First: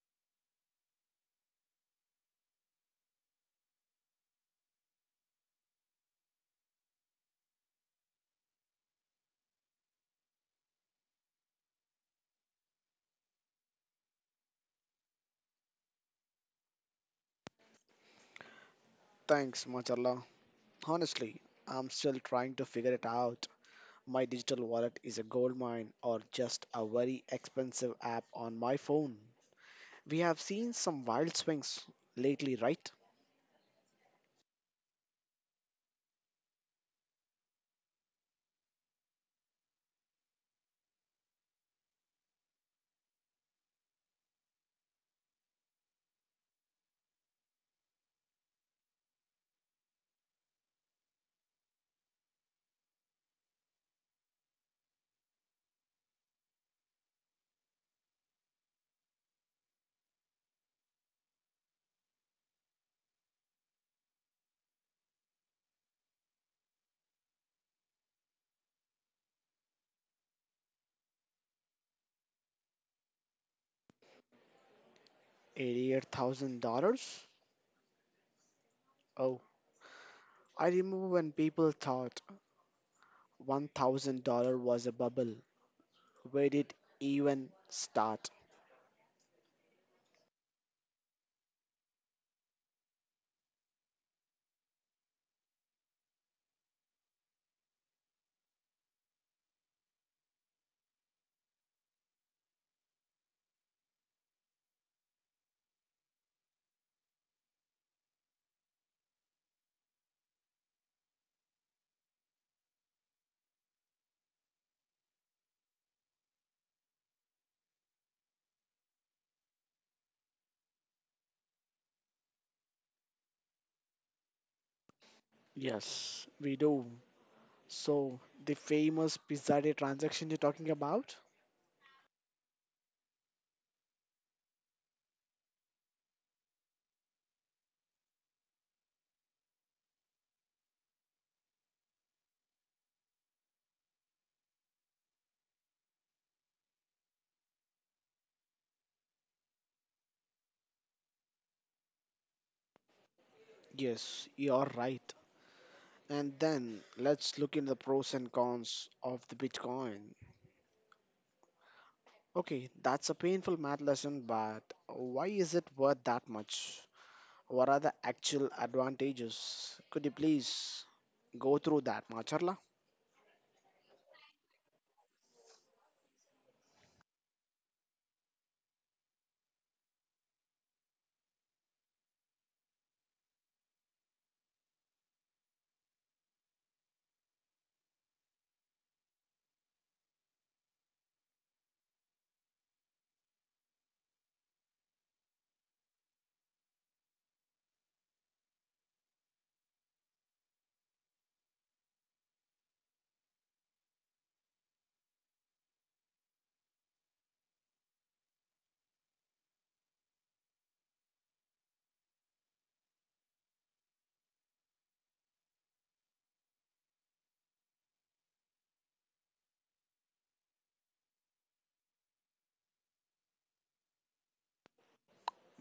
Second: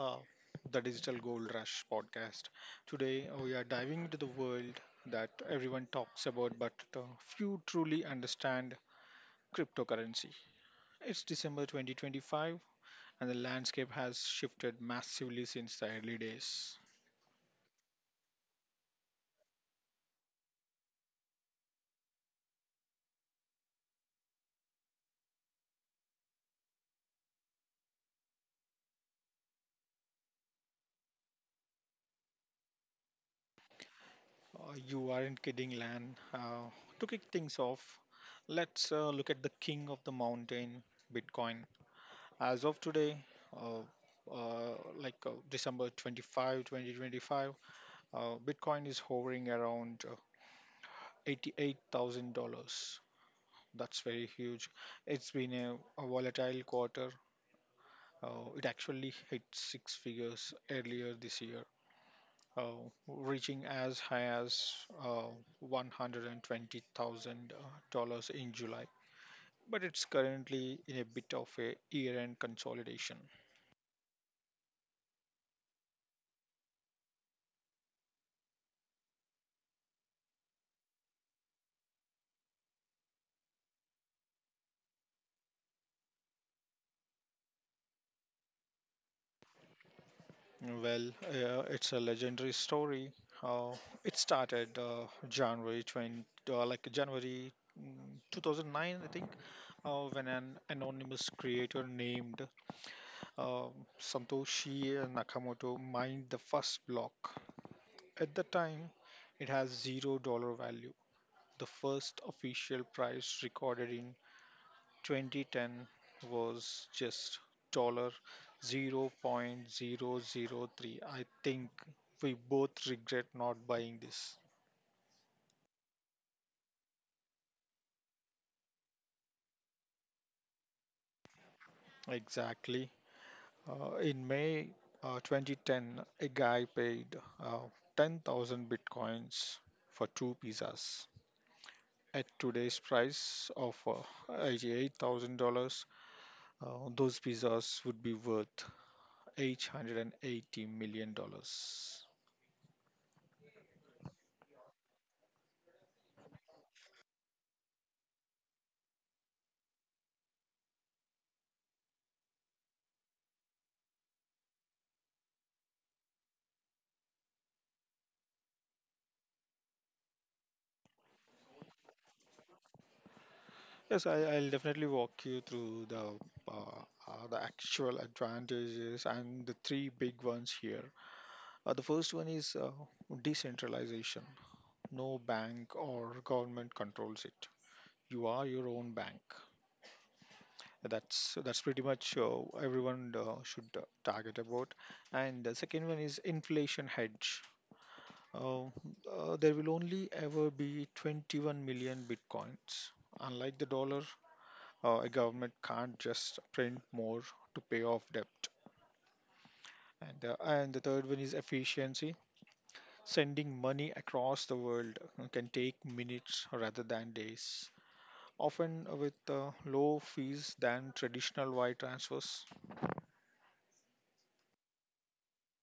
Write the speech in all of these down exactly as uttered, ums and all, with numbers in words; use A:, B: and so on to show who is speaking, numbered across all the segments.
A: uh, the Digital Gold Rush podcast. Today uh, we are diving into the world that everyone talks about, but uh, few truly understand cryptocurrency. It's December twenty twenty-five, and the landscape has shifted massively since the early days.
B: Thanks much, Allah. Honestly, I'm still trying to figure it out. My digital wallet is a goldmine or just a very expensive app on my phone. We have seen some wild swings lately, right?
A: Uh, you aren't kidding, Lan. Uh, to kick things off, let's uh, look at the king of the mountain, Bitcoin. As of today, uh, uh, like uh, December twenty-fifth, twenty twenty-five, twenty twenty-five, uh, Bitcoin is hovering around uh, eighty-eight thousand dollars. That's very huge. It's been a, a volatile quarter. Uh, it actually hit six figures earlier this year, uh, reaching as high as uh, one hundred twenty thousand dollars in July. But it's currently in a bit of a year-end consolidation.
B: eighty-eight thousand dollars? Oh, I remember when people thought one thousand dollars was a bubble. Where did even start?
A: Well, uh, it's a legendary story. Uh, it started uh, January twentieth, uh, like January mm, two thousand nine, I think, uh, when an anonymous creator named uh, Santoshi Nakamoto mined the first block. At the time, it has zero dollar value. The first official price recorded in twenty ten was just dollar zero point zero zero 0.003. I think we both regret not buying this.
B: Yes, we do. So, the famous Pizza Day transaction you're talking about?
A: Exactly. Uh, in May uh, twenty ten, a guy paid uh, ten thousand bitcoins for two pizzas. At today's price of uh, eighty-eight thousand dollars uh, those pizzas would be worth eight hundred eighty million dollars dollars.
B: Yes, you're right. And then let's look into the pros and cons of the Bitcoin. Okay, that's a painful math lesson, but why is it worth that much? What are the actual advantages? Could you please go through that, Macharla?
A: Yes, I, I'll definitely walk you through the uh, uh, the actual advantages and the three big ones here. Uh, the first one is uh, decentralization. No bank or government controls it. You are your own bank. That's that's pretty much, uh, everyone uh, should uh, target about. And the second one is inflation hedge. Uh, uh, there will only ever be twenty-one million bitcoins. Unlike the dollar, Uh, a government can't just print more to pay off debt. And the, and the third one is efficiency. Sending money across the world uh, can take minutes rather than days, often with uh, low fees than traditional wire transfers.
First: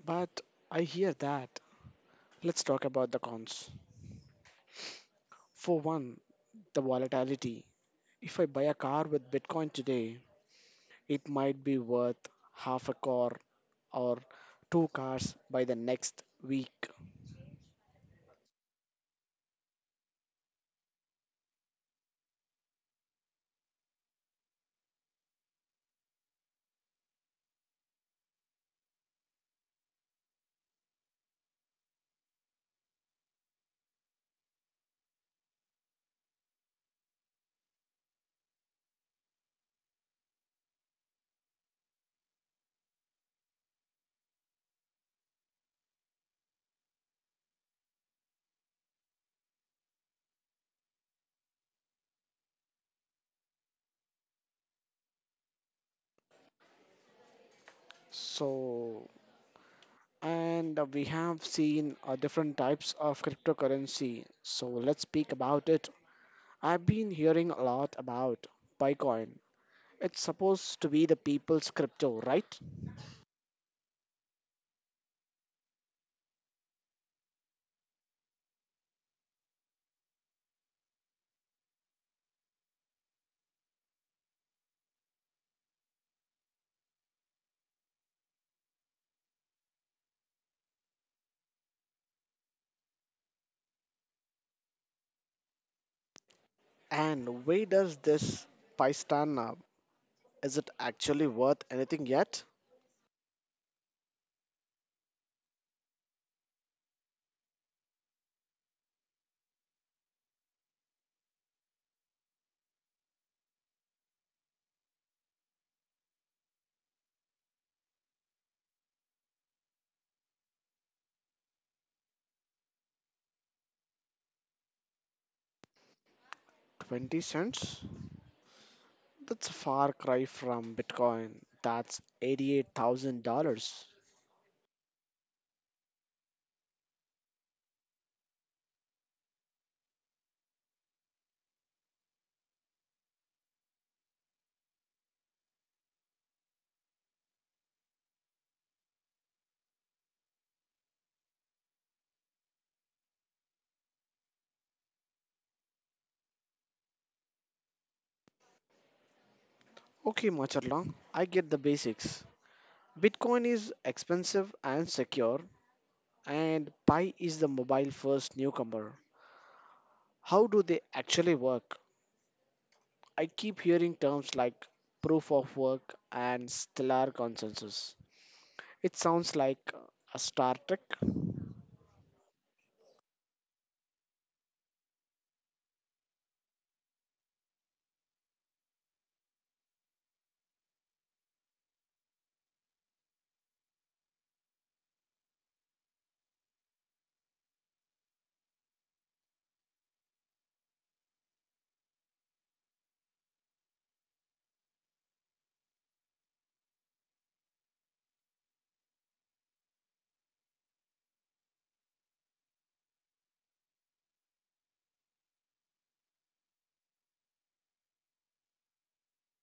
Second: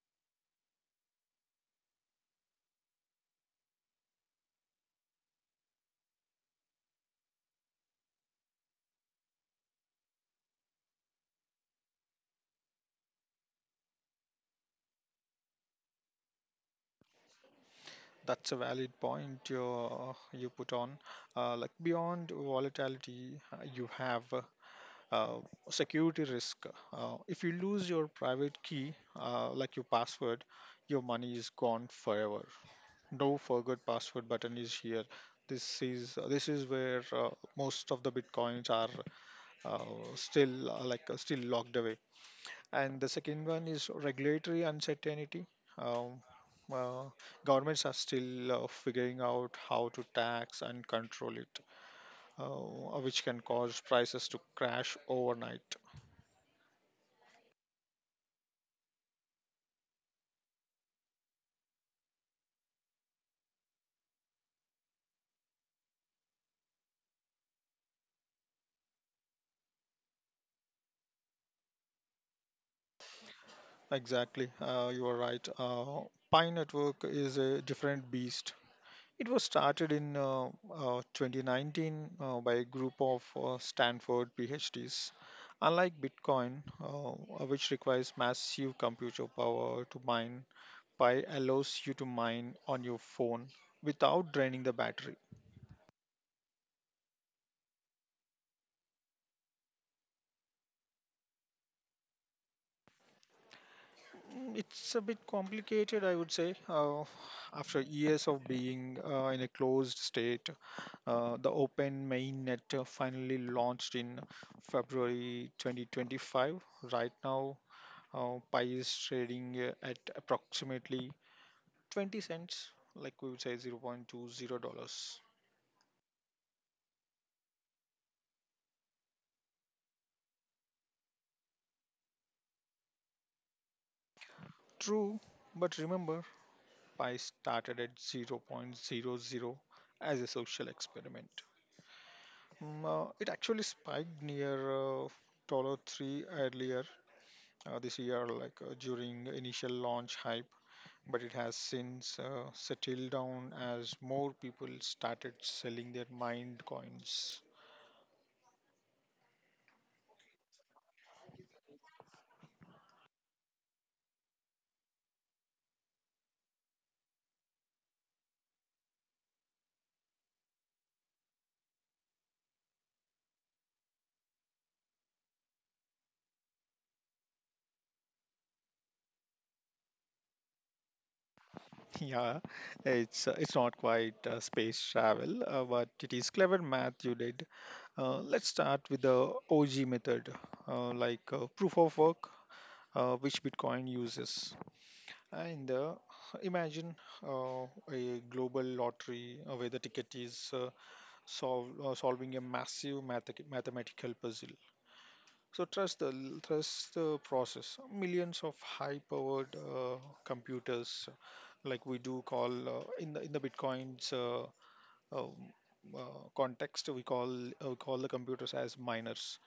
B: But I hear that. Let's talk about the cons. For one, the volatility. If I buy a car with Bitcoin today, it might be worth half a car or two cars by the next week.
A: That's a valid point you, uh, you put on. Uh, like beyond volatility, uh, you have uh, uh, security risk. Uh, if you lose your private key, uh, like your password, your money is gone forever. No forgot password button is here. This is this is where uh, most of the bitcoins are uh, still uh, like uh, still locked away. And the second one is regulatory uncertainty. Um, uh, Governments are still uh, figuring out how to tax and control it, uh, which can cause prices to crash overnight.
B: So and uh, we have seen uh, different types of cryptocurrency. So let's speak about it. I've been hearing a lot about Bitcoin. It's supposed to be the people's crypto, right?
A: Exactly, uh, you are right. Uh, Pi Network is a different beast. It was started in uh, uh, twenty nineteen uh, by a group of uh, Stanford PhDs. Unlike Bitcoin, uh, uh, which requires massive computer power to mine, Pi allows you to mine on your phone without draining the battery.
B: And where does this Pi stand now? Is it actually worth anything yet?
A: Mm, it's a bit complicated, I would say. Uh, after years of being uh, in a closed state, uh, the open mainnet uh, finally launched in February twenty twenty-five. Right now, Uh, pi is trading uh, at approximately twenty cents, like we would say zero point two zero dollars.
B: twenty cents? That's a far cry from Bitcoin. That's eighty-eight thousand dollars.
A: True, but remember, pi started at zero point zero zero point zero zero as a social experiment. Mm, uh, it actually spiked near uh, dollar three earlier uh, this year, like, uh, during initial launch hype, but it has since uh, settled down as more people started selling their mined coins.
B: Okay, Macharla, I get the basics. Bitcoin is expensive and secure, and Pi is the mobile first newcomer. How do they actually work? I keep hearing terms like proof of work and stellar consensus. It sounds like a Star Trek.
A: Yeah, it's uh, it's not quite uh, space travel, uh, but it is clever math you did. Uh, let's start with the O G method, uh, like, uh, proof of work, uh, which Bitcoin uses. And uh, imagine uh, a global lottery uh, where the ticket is uh, solve, uh, solving a massive mathe- mathematical puzzle. So trust the trust the process. Millions of high-powered uh, computers, like we do call uh, in the in the Bitcoin's uh, um, uh, context, we call uh, we call the computers as miners.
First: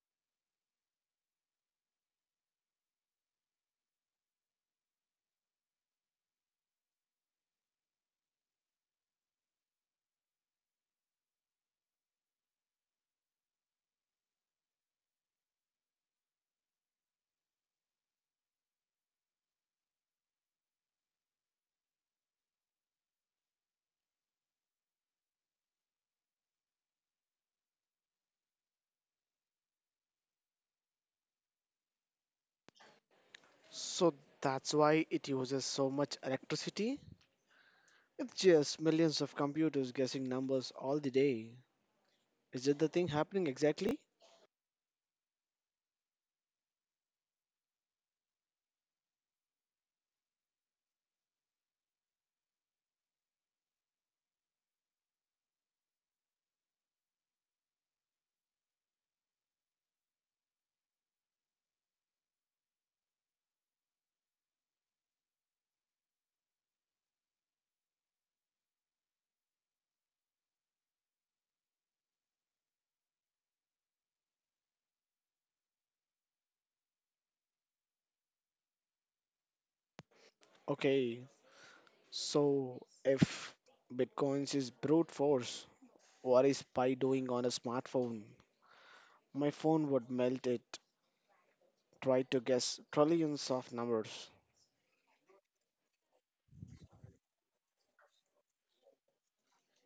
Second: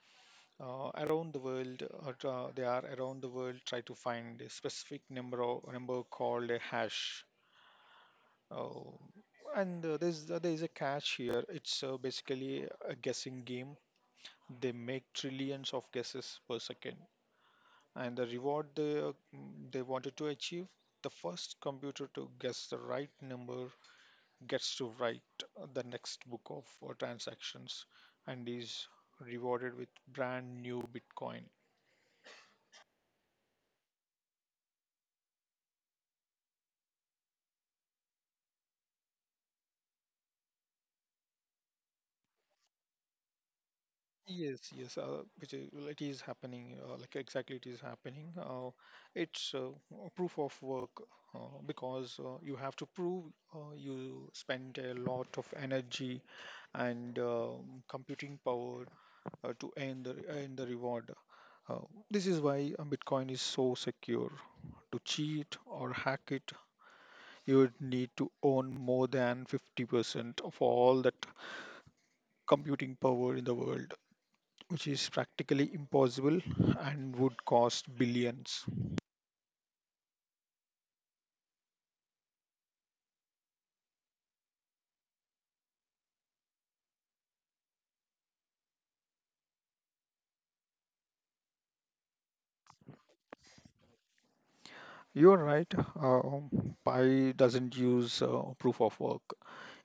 A: Uh, around the world, uh, tra- they are around the world try to find a specific number of, number called a hash. Uh, and uh, there's uh, there is a catch here. It's uh, basically a guessing game. They make trillions of guesses per second, and the reward they, uh, they wanted to achieve: the first computer to guess the right number gets to write the next book of uh, transactions and is rewarded with brand new bitcoin.
B: So that's why it uses so much electricity? It's just millions of computers guessing numbers all the day. Is it the thing happening exactly?
A: Yes, yes, uh, which is, well, it is happening, uh, like, exactly it is happening. Uh, it's uh, A proof of work, uh, because uh, you have to prove uh, you spend a lot of energy and, um, computing power, uh, to earn the, earn the reward. Uh, this is why uh, Bitcoin is so secure. To cheat or hack it, you would need to own more than fifty percent of all that computing power in the world, which is practically impossible and would cost billions.
B: Okay, so if Bitcoins is brute force, what is Pi doing on a smartphone? My phone would melt it try to guess trillions of numbers.
A: You're right. uh, um, Pi doesn't use uh, proof of work.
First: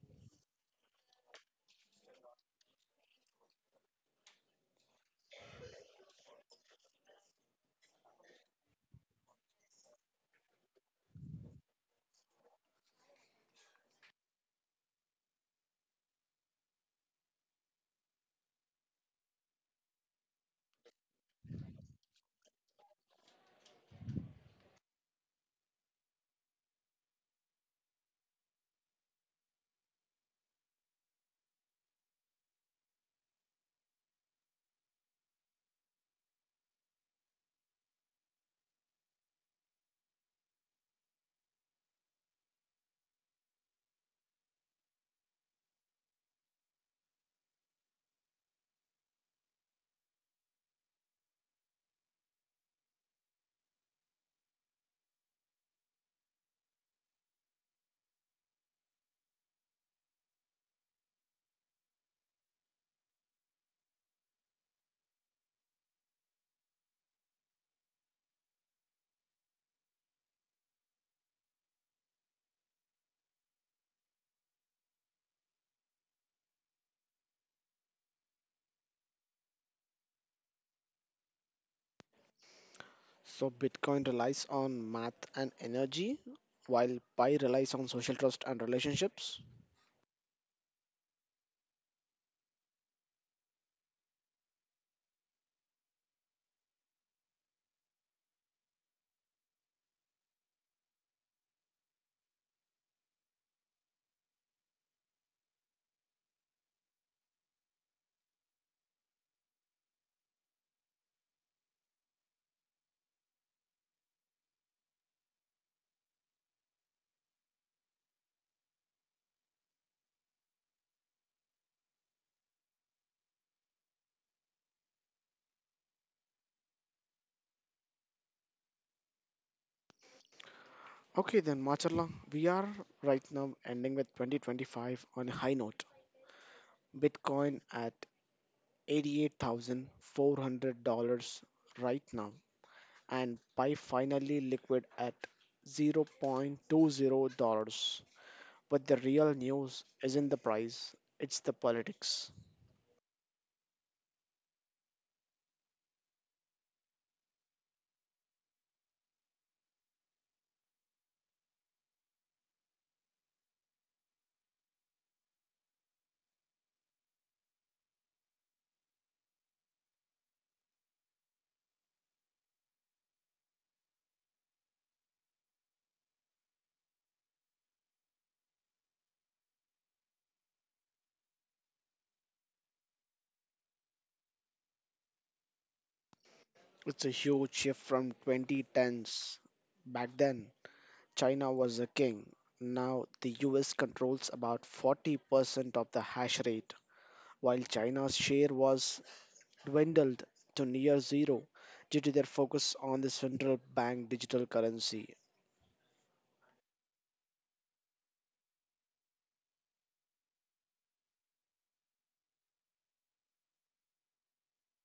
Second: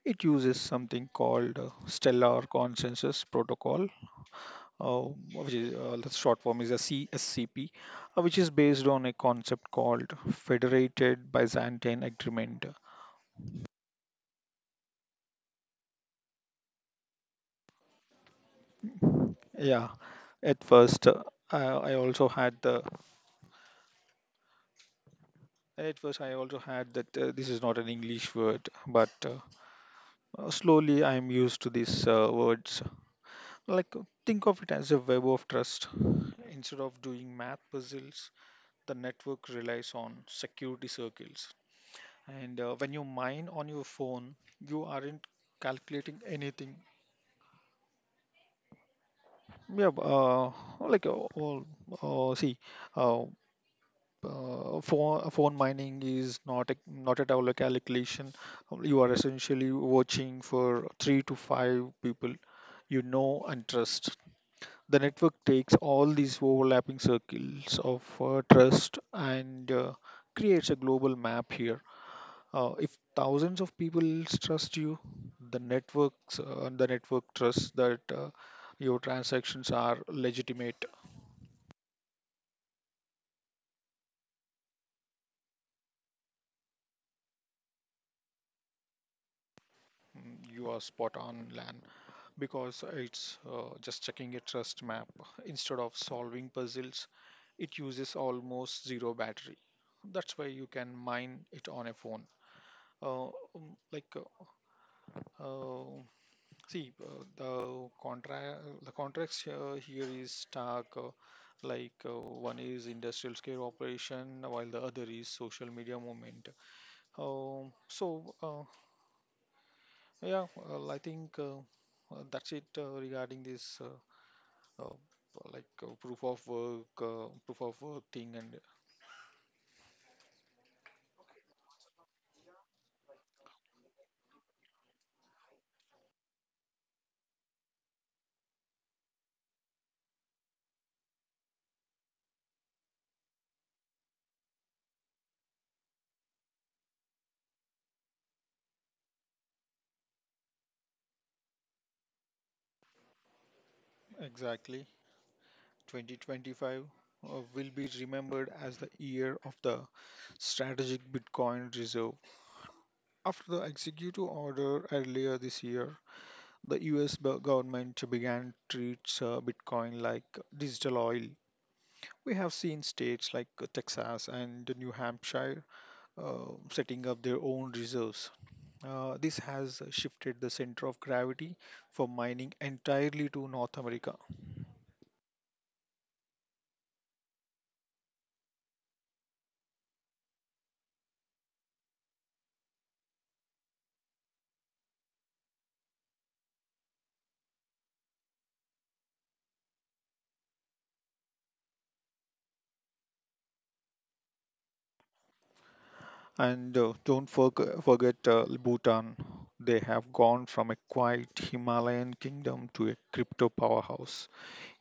A: It uses something called uh, Stellar Consensus Protocol, uh, which is uh, the short form is a C S C P, uh, which is based on a concept called Federated Byzantine Agreement. Yeah, at first uh, I, I also had the at first I also had that, uh, this is not an English word, but uh, Uh, slowly, I am used to these uh, words. Like, uh, think of it as a web of trust. Instead of doing math puzzles, the network relies on security circles. And uh, When you mine on your phone, you aren't calculating anything. Yeah, b- uh, like, uh, all, uh, see, uh, uh, phone, uh, phone mining is not a, not at all a calculation. You are essentially watching for three to five people you know and trust. The network takes all these overlapping circles of uh, trust and uh, creates a global map here. Uh, if thousands of people trust you, the networks uh, the network trusts that uh, your transactions are legitimate.
B: So Bitcoin relies on math and energy, while Pi relies on social trust and relationships.
A: Mm, you are spot on, Lan. Because it's uh, just checking a trust map instead of solving puzzles, it uses almost zero battery. That's why you can mine it on a phone. uh, um, like uh, Uh, see, uh, the contract the contracts uh, here is stark. Uh, like, uh, one is industrial scale operation, while the other is social media movement. Um, so, uh, yeah, well, I think, uh, uh, that's it uh, regarding this, uh, uh, like uh, proof of work, uh, proof of work thing, and
B: Okay, then Macharla, we are right now ending with twenty twenty-five on a high note. Bitcoin at eighty-eight thousand four hundred dollars right now, and Pi finally liquid at zero point two zero dollars. But the real news isn't the price, it's the politics.
A: exactly twenty twenty-five uh, will be remembered as the year of the strategic Bitcoin reserve. After the executive order earlier this year, the U S government began treats uh, Bitcoin like digital oil. We have seen states like uh, Texas and New Hampshire uh, setting up their own reserves. Uh, this has shifted the center of gravity for mining entirely to North America.
B: It's a huge shift from twenty tens. Back then, China was the king. Now, the U S controls about forty percent of the hash rate, while China's share was dwindled to near zero due to their focus on the central bank digital currency.
A: And uh, Don't forg- forget uh, Bhutan. They have gone from a quiet Himalayan kingdom to a crypto powerhouse,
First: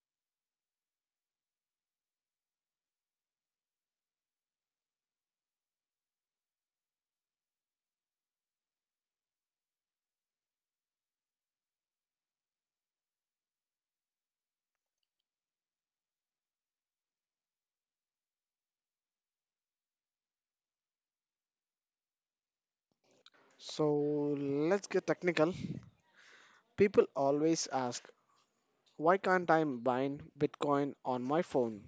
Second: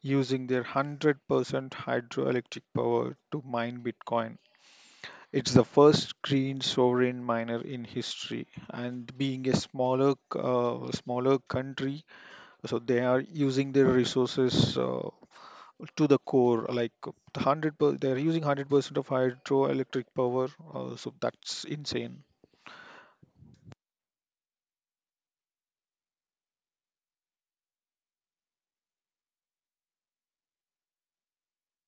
A: using their one hundred percent hydroelectric power to mine Bitcoin. It's the first green sovereign miner in history, and being a smaller uh, smaller country, so they are using their resources uh, to the core. Like one hundred, per, they are using one hundred percent of hydroelectric power. Uh, so that's insane.
B: So, let's get technical. People always ask, why can't I mine Bitcoin on my phone?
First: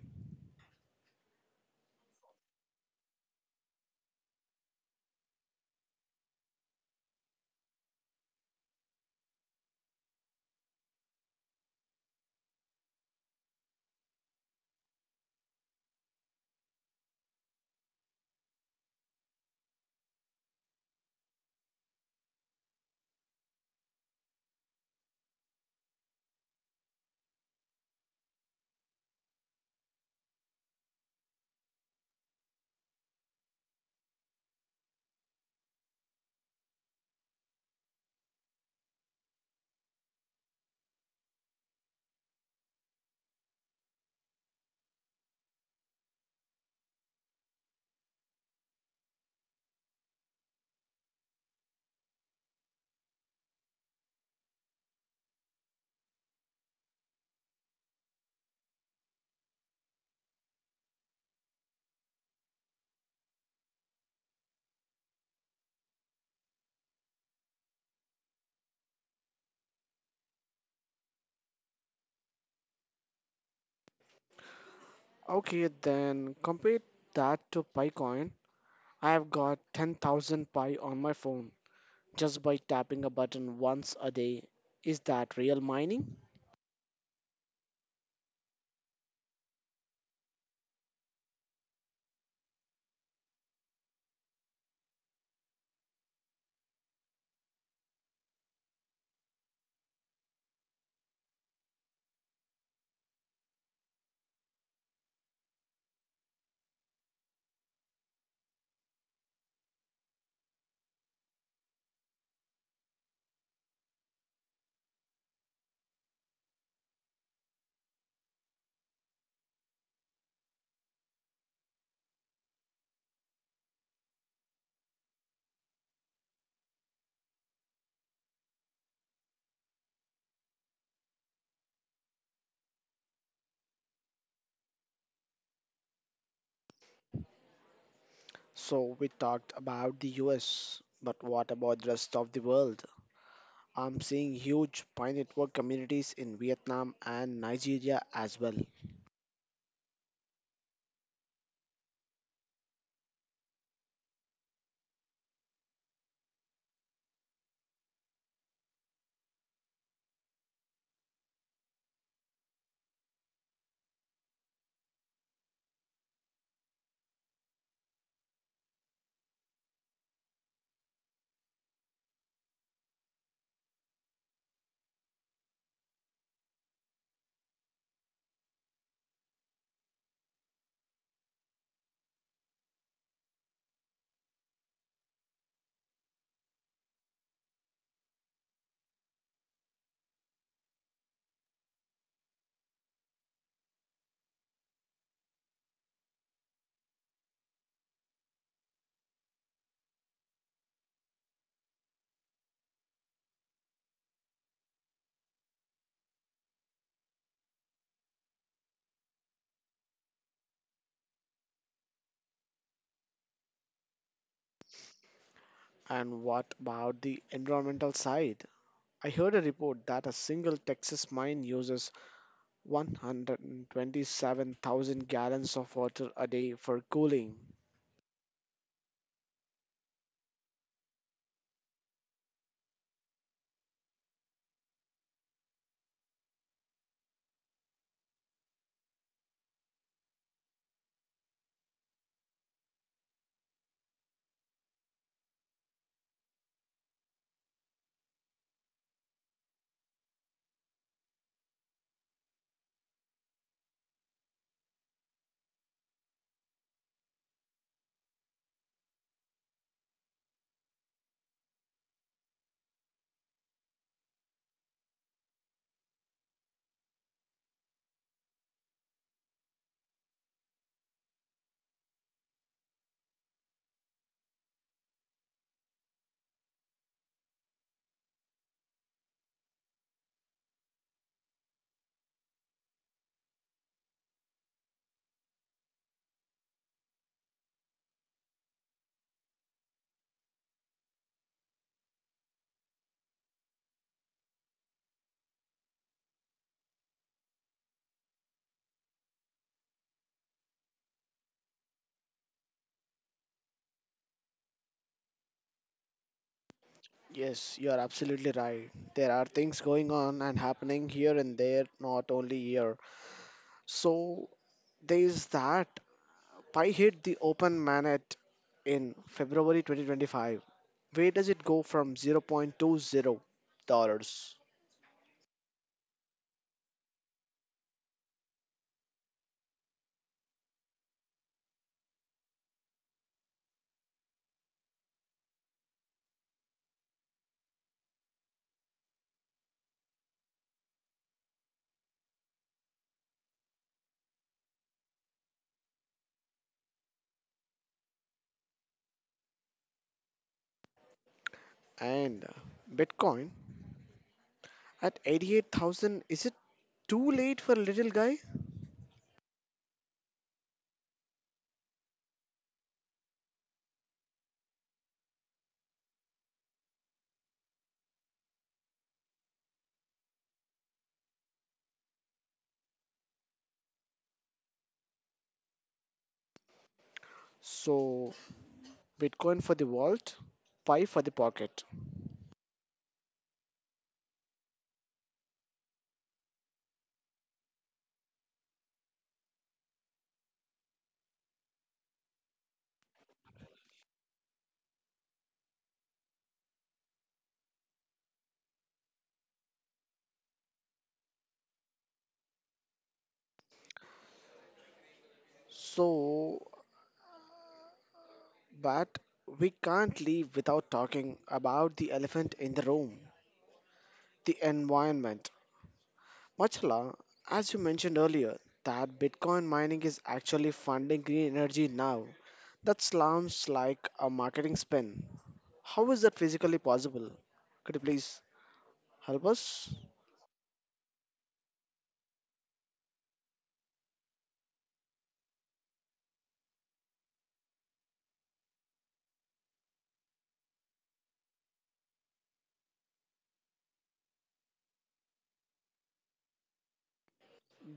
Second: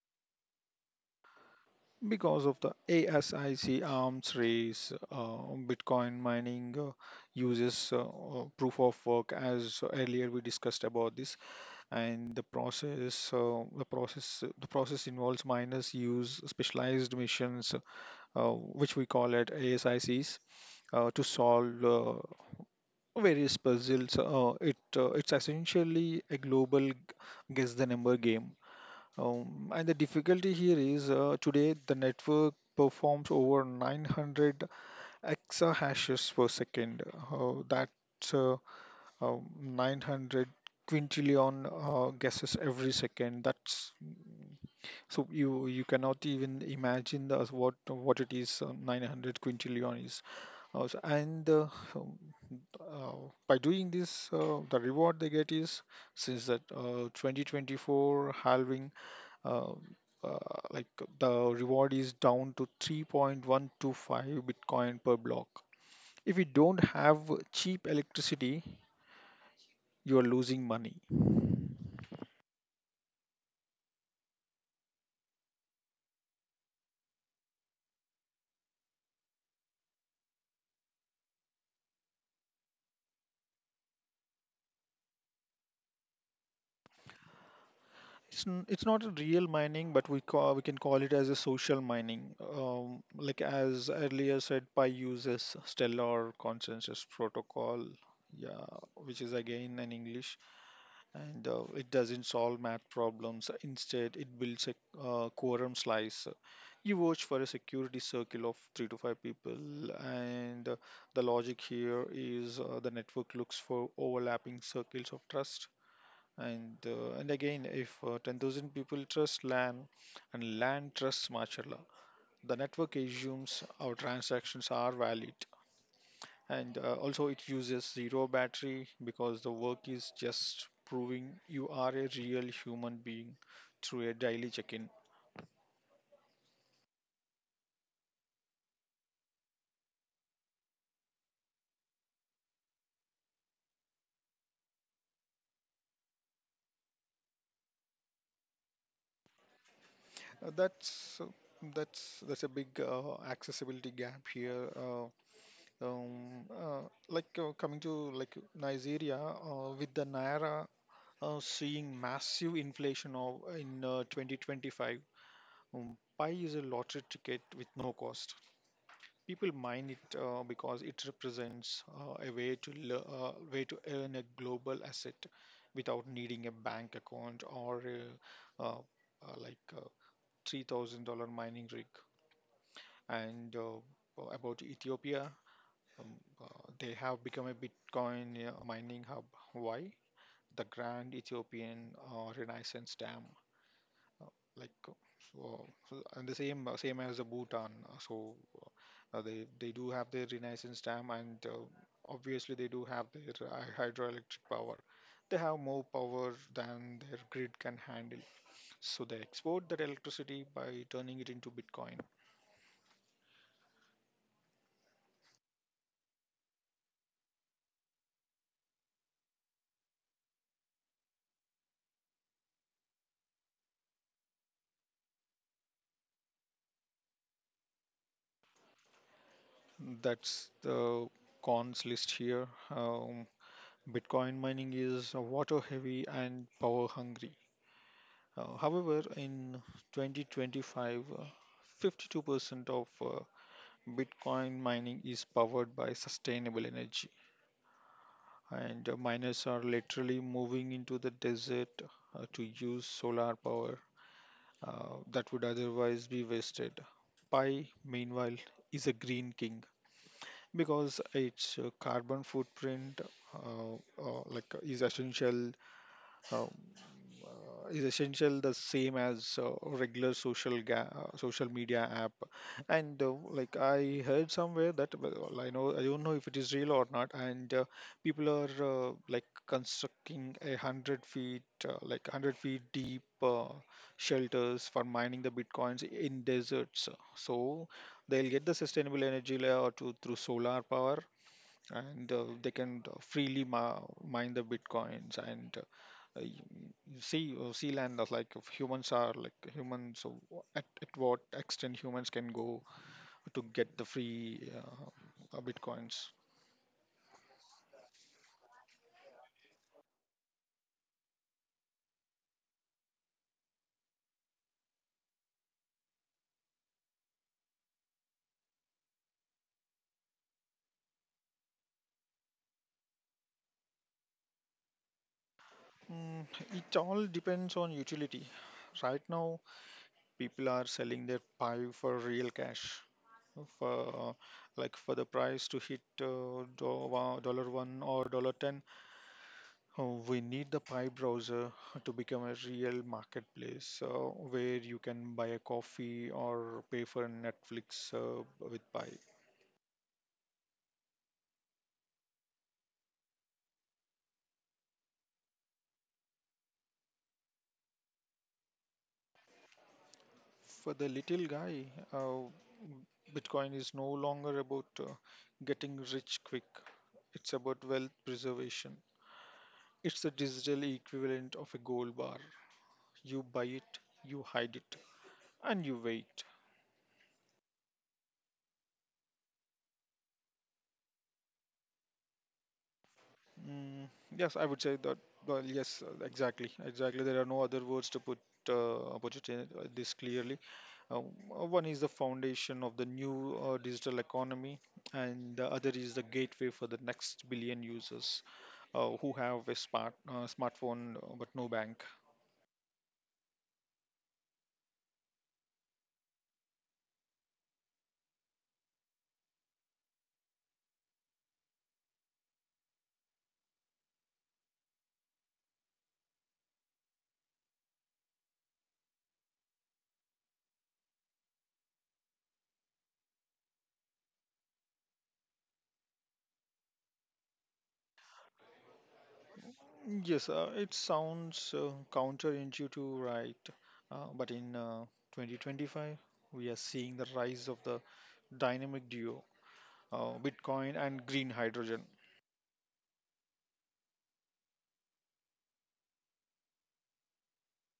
A: Because of the ASIC arms race, uh, Bitcoin mining uh, uses uh, uh, proof of work, as earlier we discussed about this, and the process, uh, the process, the process involves miners use specialized missions, uh, which we call it ASICs, uh, to solve uh, various puzzles. Uh, it uh, it's essentially a global g- guess the number game. Um, and the difficulty here is uh, today the network performs over nine hundred exahashes per second. Uh, that's uh, uh, nine hundred quintillion uh, guesses every second. That's, so you you cannot even imagine the, what what it is, uh, nine hundred quintillion is. Uh, so- and uh, um, uh, by doing this, uh, the reward they get is, since that uh, twenty twenty-four halving, uh, uh, like the reward is down to three point one two five Bitcoin per block. If you don't have cheap electricity, you are losing money.
B: Okay, then compare that to PyCoin. I've got ten thousand Pi on my phone just by tapping a button once a day. Is that real mining?
A: It's, n- it's not a real mining, but we call, we can call it as a social mining. Um, like, as earlier said, Pi uses Stellar Consensus Protocol, yeah, which is again in English, and uh, it doesn't solve math problems. Instead, it builds a uh, quorum slice. You watch for a security circle of three to five people, and uh, the logic here is uh, the network looks for overlapping circles of trust, and uh, and again, if uh, ten thousand people trust Lan and Lan trusts martial. The network assumes our transactions are valid. And uh, Also, it uses zero battery because the work is just proving you are a real human being through a daily check-in.
B: So we talked about the U S, but what about the rest of the world? I'm seeing huge Pi network communities in Vietnam and Nigeria as well.
A: Uh, that's uh, that's that's a big uh, accessibility gap here. Uh, um, uh, like uh, Coming to, like, Nigeria, uh, with the Naira uh, seeing massive inflation of, in uh, twenty twenty-five. Um, Pi is a lottery ticket with no cost. People mine it uh, because it represents uh, a way to le- uh, way to earn a global asset without needing a bank account or a, uh, uh, like a three thousand dollars mining rig. And uh, about Ethiopia, um, uh, they have become a Bitcoin uh, mining hub. Why? The Grand Ethiopian uh, Renaissance Dam. uh, like uh, so, so and the same uh, same as the Bhutan. uh, So uh, they they do have their Renaissance dam, and uh, obviously they do have their uh, hydroelectric power. They have more power than their grid can handle, so they export that electricity by turning it into Bitcoin.
B: And what about the environmental side? I heard a report that a single Texas mine uses one hundred twenty-seven thousand gallons of water a day for cooling.
A: That's the cons list here. Um, Bitcoin mining is water heavy and power hungry. Uh, however, in twenty twenty-five, uh, fifty-two percent of uh, Bitcoin mining is powered by sustainable energy, and uh, miners are literally moving into the desert uh, to use solar power uh, that would otherwise be wasted. Pi, meanwhile, is a green king because its uh, carbon footprint uh, uh, like uh, is essential, um, uh, is essential the same as uh, regular social ga- uh, social media app. And uh, like I heard somewhere that, well, well, i know i don't know if it is real or not, and uh, people are uh, like constructing a hundred feet, uh, like hundred feet deep uh, shelters for mining the bitcoins in deserts, so they'll get the sustainable energy layer to, through solar power, and uh, they can uh, freely ma- mine the bitcoins, and uh, uh, y- see uh, see land of, like, if humans are like humans, so wha- at, at what extent humans can go to get the free uh, uh, bitcoins.
B: Yes, you are absolutely right. There are things going on and happening here and there, not only here. So there is that. Pi hit the open manet in February twenty twenty-five. Where does it go from zero point two zero dollars
A: Mm, it all depends on utility. Right now, people are selling their pie for real cash, for uh, like for the price to hit uh, do- wa- dollar one or dollar ten. Uh, we need the Pi browser to become a real marketplace uh, where you can buy a coffee or pay for Netflix uh, with Pi.
B: and Bitcoin at eighty-eight thousand? Is it too late for a little guy?
A: For the little guy, uh, Bitcoin is no longer about uh, getting rich quick. It's about wealth preservation. It's the digital equivalent of a gold bar. You buy it, you hide it, and you wait.
B: So Bitcoin for the vault, Pi for the pocket.
A: Mm, yes, I would say that. Well, yes, uh, exactly, exactly. There are no other words to put uh, opposite uh, this clearly. Uh, uh, one is the foundation of the new uh, digital economy, and the other is the gateway for the next billion users uh, who have a smart uh, smartphone uh, but no bank.
B: So, but we can't leave without talking about the elephant in the room, the environment. Machala, as you mentioned earlier, that Bitcoin mining is actually funding green energy now. That sounds like a marketing spin. How is that physically possible? Could you please help us?
A: Yes, uh, it sounds uh, counterintuitive, right? Uh, but in uh, twenty twenty-five, we are seeing the rise of the dynamic duo, uh, Bitcoin and green hydrogen.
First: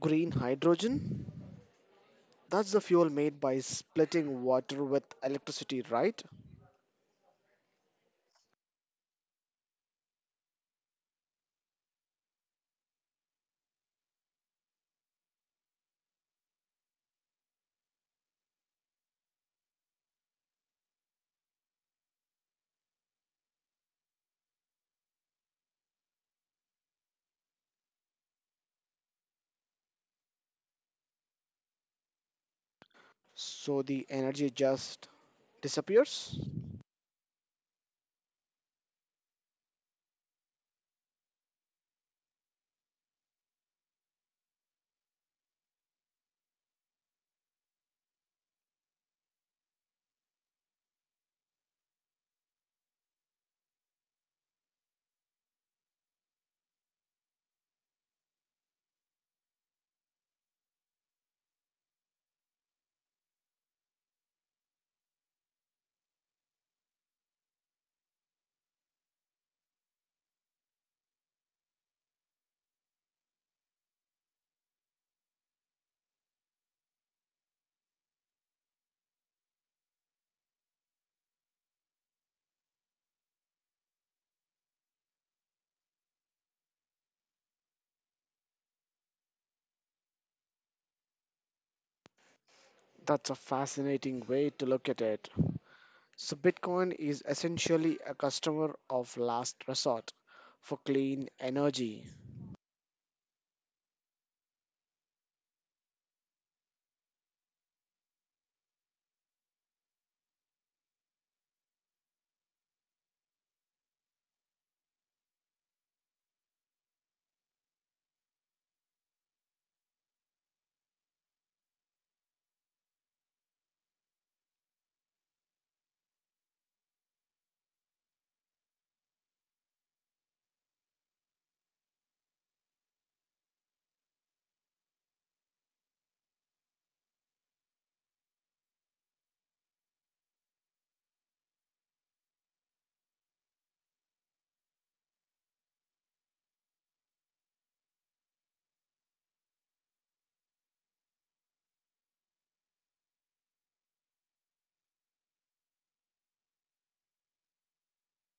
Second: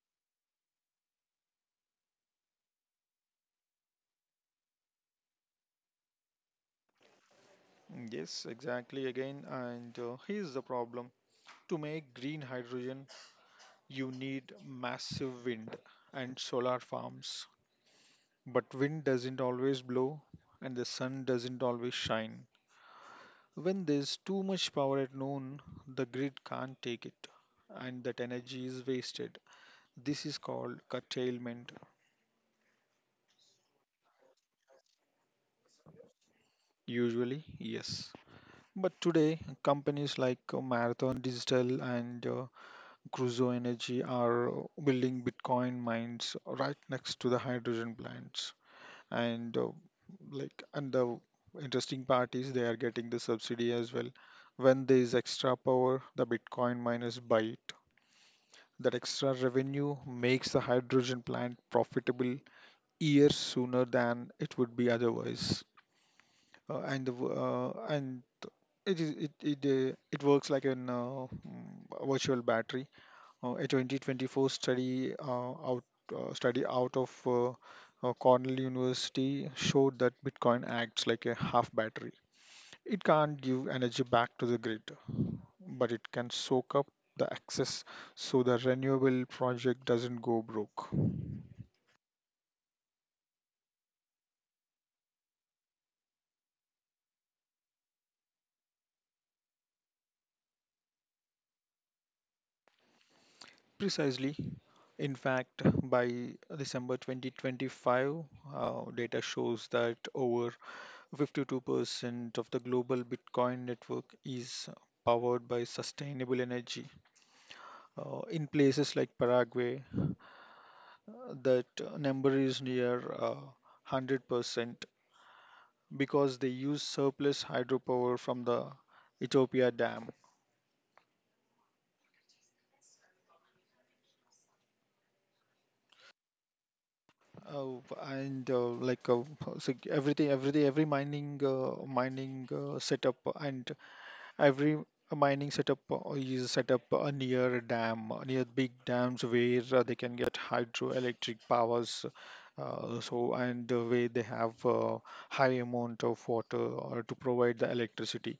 B: Green hydrogen? That's the fuel made by splitting water with electricity, right?
A: Yes, exactly again. And uh, here's the problem: to make green hydrogen, you need massive wind and solar farms. But wind doesn't always blow, and the sun doesn't always shine. When there's too much power at noon, the grid can't take it, and that energy is wasted. This is called curtailment.
B: So the energy just disappears?
A: Usually, yes. But today, companies like uh, Marathon Digital and uh, Crusoe Energy are building Bitcoin mines right next to the hydrogen plants. And uh, like, and the interesting part is they are getting the subsidy as well. When there is extra power, the Bitcoin miners buy it. That extra revenue makes the hydrogen plant profitable years sooner than it would be otherwise. Uh, and the, w- uh, and it is it it, uh, it works like an uh, mm, virtual battery. Uh, a twenty twenty-four study, uh, out uh, study out of uh, uh, Cornell University, showed that Bitcoin acts like a half battery. It can't give energy back to the grid, but it can soak up the excess so the renewable project doesn't go broke.
B: That's a fascinating way to look at it. So Bitcoin is essentially a customer of last resort for clean energy.
A: Precisely. In fact, by December twenty twenty-five, uh, data shows that over fifty-two percent of the global Bitcoin network is powered by sustainable energy. Uh, in places like Paraguay, uh, that uh, number is near uh, one hundred percent because they use surplus hydropower from the Ethiopia dam. Uh, and uh, like uh, so everything, every every mining uh, mining uh, setup and Every mining setup uh, is set up uh, near a dam, uh, near big dams where uh, they can get hydroelectric powers. Uh, so, and uh, Where they have uh, high amount of water or to provide the electricity.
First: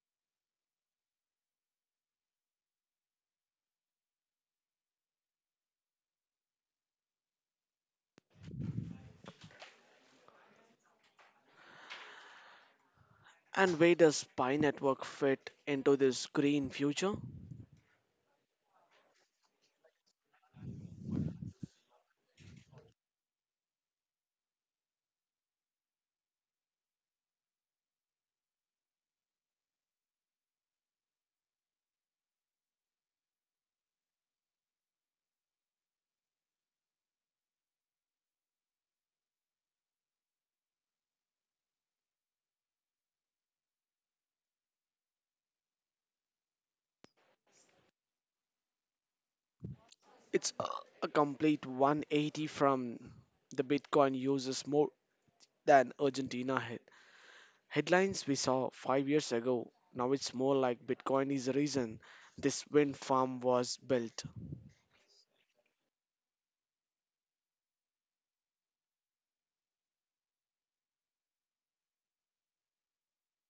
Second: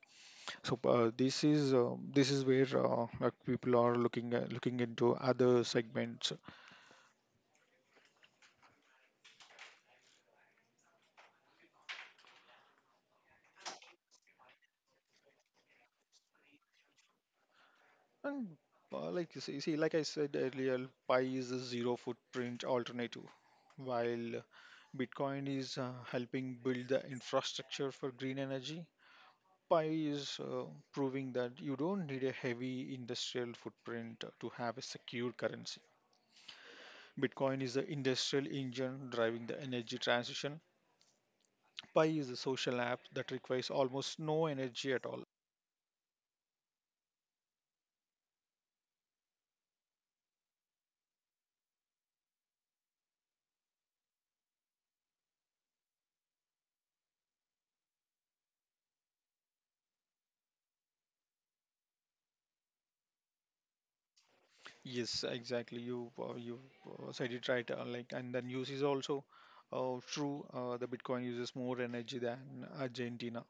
A: So, uh, this is uh, this is where uh, like people are looking at, looking into other segments.
B: And where does Pi Network fit into this green future?
A: And uh, like you see, see, like I said earlier, Pi is a zero footprint alternative, while Bitcoin is uh, helping build the infrastructure for green energy. Pi is uh, proving that you don't need a heavy industrial footprint to have a secure currency. Bitcoin is the industrial engine driving the energy transition. Pi is a social app that requires almost no energy at all.
B: It's a a complete one eighty from the Bitcoin uses more than Argentina head. Headlines we saw five years ago. Now it's more like Bitcoin is the reason this wind farm was built.
A: Yes, exactly. You uh, you uh, said it right. Uh, like, and the news is also uh, true. Uh, the Bitcoin uses more energy than Argentina.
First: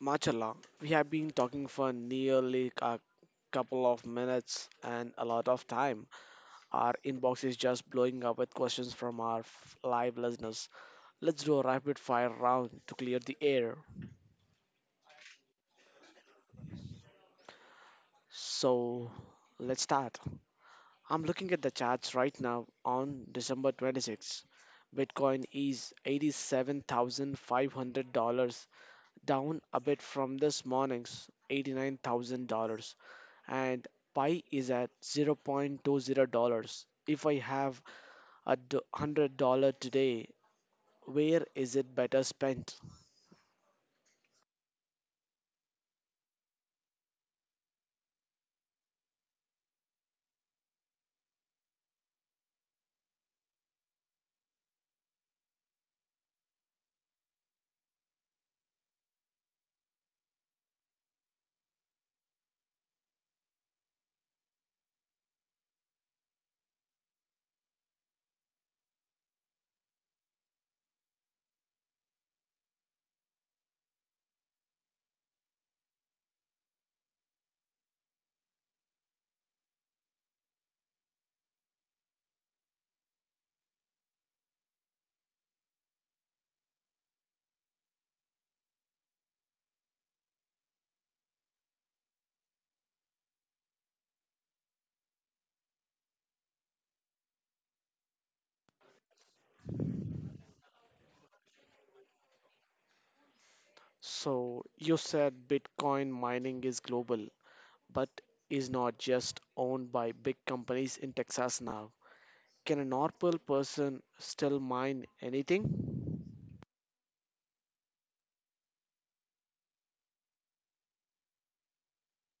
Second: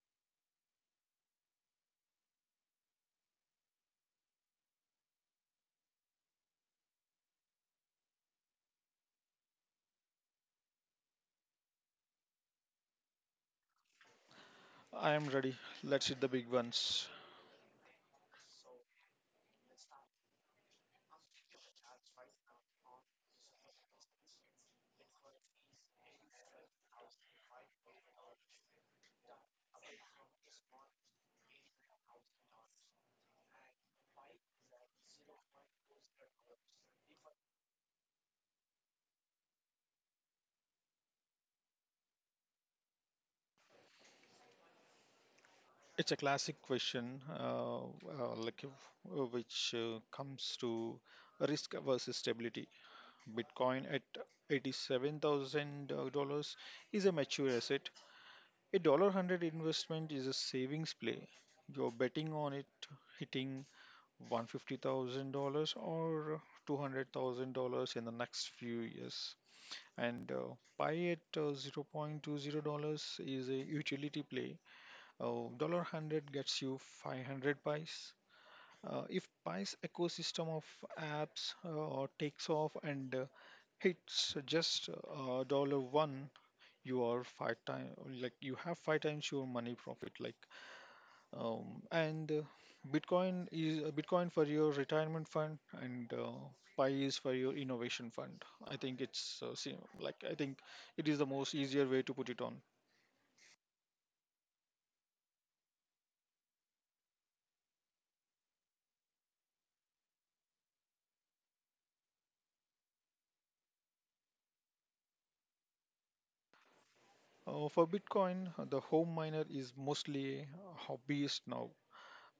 B: Machala, we have been talking for nearly a couple of minutes and a lot of time. Our inbox is just blowing up with questions from our f- live listeners. Let's do a rapid fire round to clear the air.
A: I am ready. Let's hit the big ones.
B: So, let's start. I'm looking at the charts right now on December twenty-sixth. Bitcoin is eighty-seven thousand five hundred dollars down a bit from this morning's eighty-nine thousand dollars and Pi is at zero point two zero dollars. If I have a do- one hundred dollars today, where is it better spent?
A: It's a classic question, uh, uh, like if- uh, which uh, comes to risk versus stability. Bitcoin at eighty-seven thousand dollars is a mature asset. A dollar hundred investment is a savings play. You're betting on it hitting one hundred fifty thousand dollars or two hundred thousand dollars in the next few years. And uh, buy at uh, zero point two zero dollars is a utility play. Uh, a hundred gets you five hundred buys. Uh, if buys ecosystem of apps uh, takes off and uh, hits just uh, dollar one, you are five times like you have five times your money profit. Like um, and uh, Bitcoin is uh, Bitcoin for your retirement fund, and uh, Pi is for your innovation fund. I think it's uh, same, like I think it is the most easier way to put it on.
B: So you said Bitcoin mining is global, but is not just owned by big companies in Texas now. Can a normal person still mine anything?
A: Uh, for Bitcoin, uh, the home miner is mostly a hobbyist now.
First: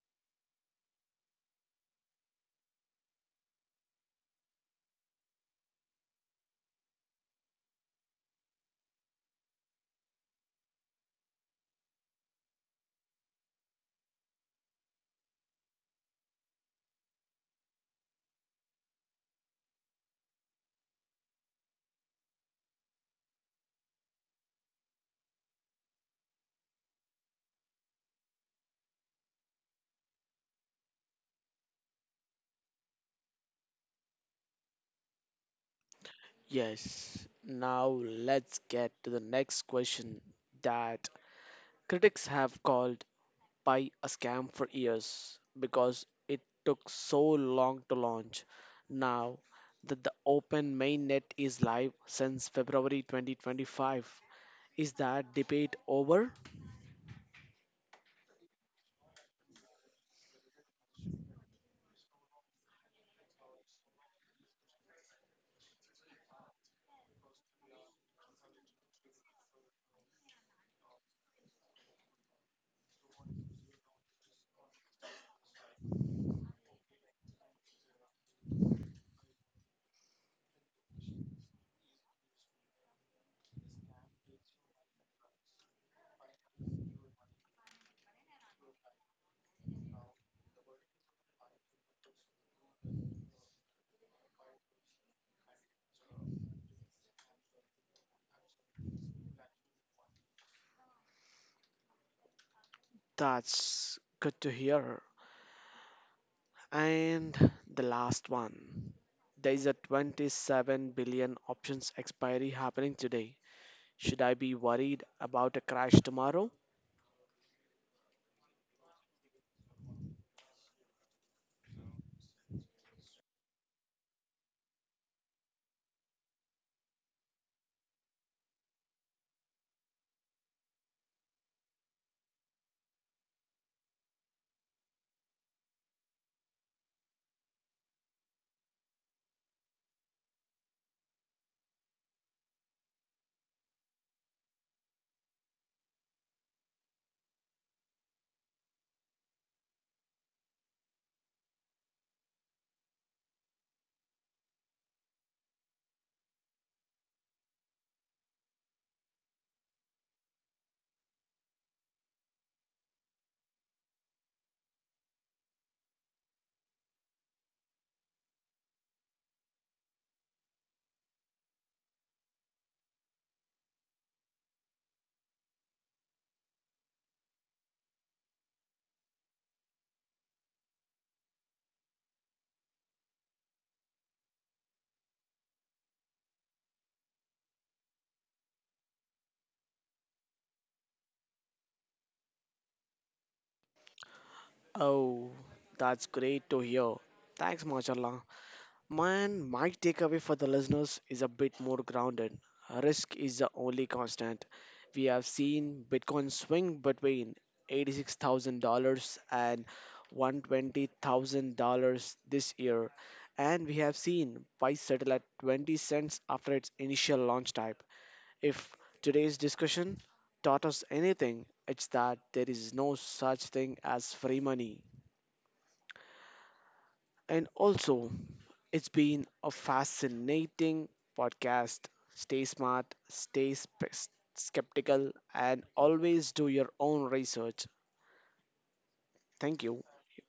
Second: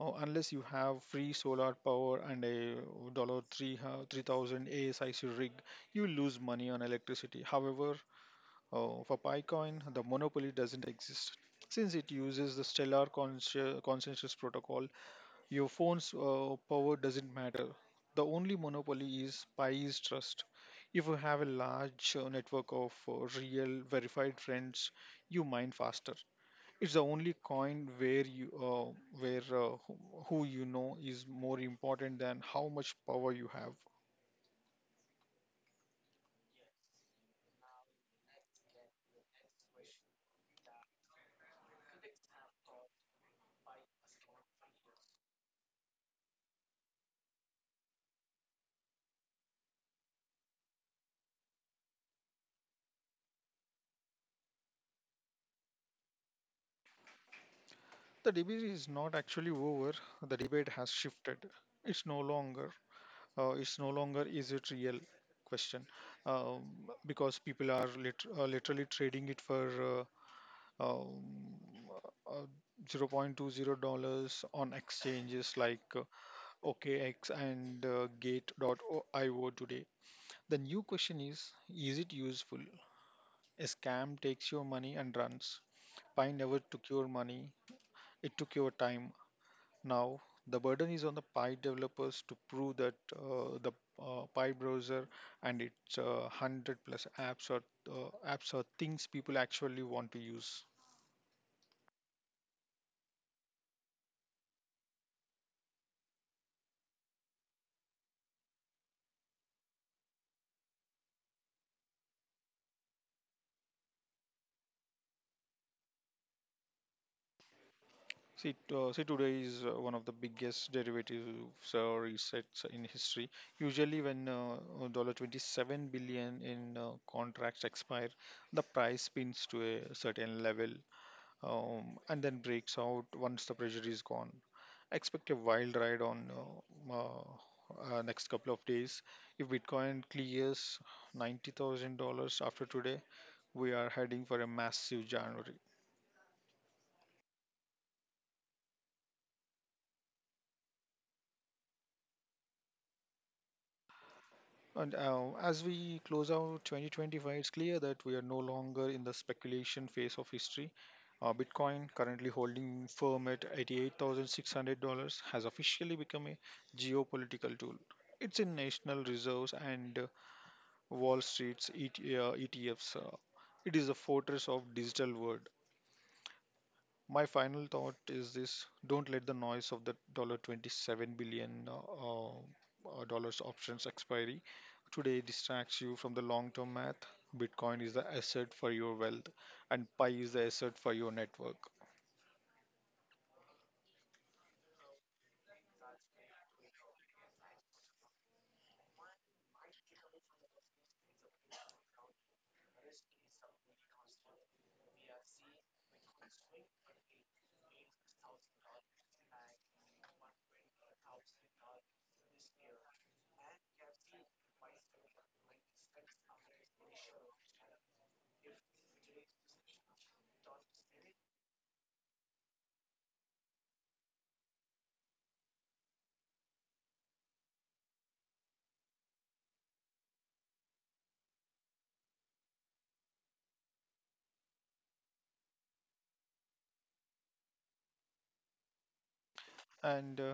A: Uh, unless you have free solar power and a dollar three uh, three thousand ASIC rig, you lose money on electricity. However, Uh, for PyCoin, the monopoly doesn't exist. Since it uses the Stellar consci- consensus protocol, your phone's uh, power doesn't matter. The only monopoly is Pi's trust. If you have a large uh, network of uh, real, verified friends, you mine faster. It's the only coin where you, uh, where uh, who who you know is more important than how much power you have.
B: Yes. Now let's get to the next question that critics have called Pi a scam for years because it took so long to launch. Now that the open mainnet is live since February twenty twenty-five. Is that debate over?
A: The debate is not actually over. The debate has shifted. It's no longer uh, it's no longer is it real question, um, because people are lit- uh, literally trading it for uh, um, uh, zero point two zero dollars on exchanges like uh, O K X and uh, gate dot i o today. The new question is is it useful? A scam takes your money and runs. Pi never took your money, it took your time. Now, the burden is on the Py developers to prove that uh, the uh, Py browser and its uh, a hundred plus apps are, uh, apps are things people actually want to use.
B: That's good to hear. And the last one. There is a twenty-seven billion options expiry happening today. Should I be worried about a crash tomorrow?
A: See, uh, see today is uh, one of the biggest derivatives or resets in history. Usually, when uh, dollar twenty-seven billion dollars in uh, contracts expire, the price spins to a certain level, um, and then breaks out once the pressure is gone. Expect a wild ride on uh, uh, uh, next couple of days. If Bitcoin clears ninety thousand dollars after today, we are heading for a massive January. And uh, as we close out twenty twenty-five, it's clear that we are no longer in the speculation phase of history. Uh, Bitcoin, currently holding firm at eighty-eight thousand six hundred dollars has officially become a geopolitical tool. It's in national reserves and uh, Wall Street's E T, uh, E T Fs. Uh, it is a fortress of digital world. My final thought is this: don't let the noise of the dollar twenty-seven billion uh, uh, dollars options expiry today distracts you from the long-term math. Bitcoin is the asset for your wealth, and Pi is the asset for your network.
B: Oh, that's great to hear. Thanks, Machallah. Man, my takeaway for the listeners is a bit more grounded. Risk is the only constant. We have seen Bitcoin swing between eighty-six thousand dollars and one hundred twenty thousand dollars this year, and we have seen price settle at twenty cents after its initial launch type. If today's discussion taught us anything, it's that there is no such thing as free money. And also, it's been a fascinating podcast. Stay smart, stay spe- skeptical, and always do your own research. Thank you.
A: And uh,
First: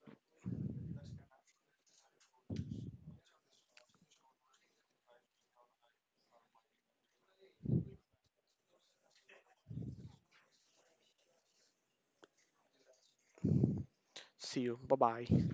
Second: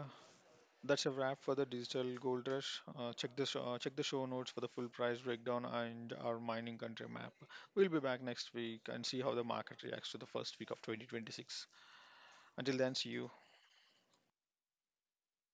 A: that's a wrap for the digital gold rush. Uh, check the show, check the show notes for the full price breakdown and our mining country map. We'll be back next week and see how the market reacts to the first week of twenty twenty-six. Until then, see you.
B: See you. Bye bye.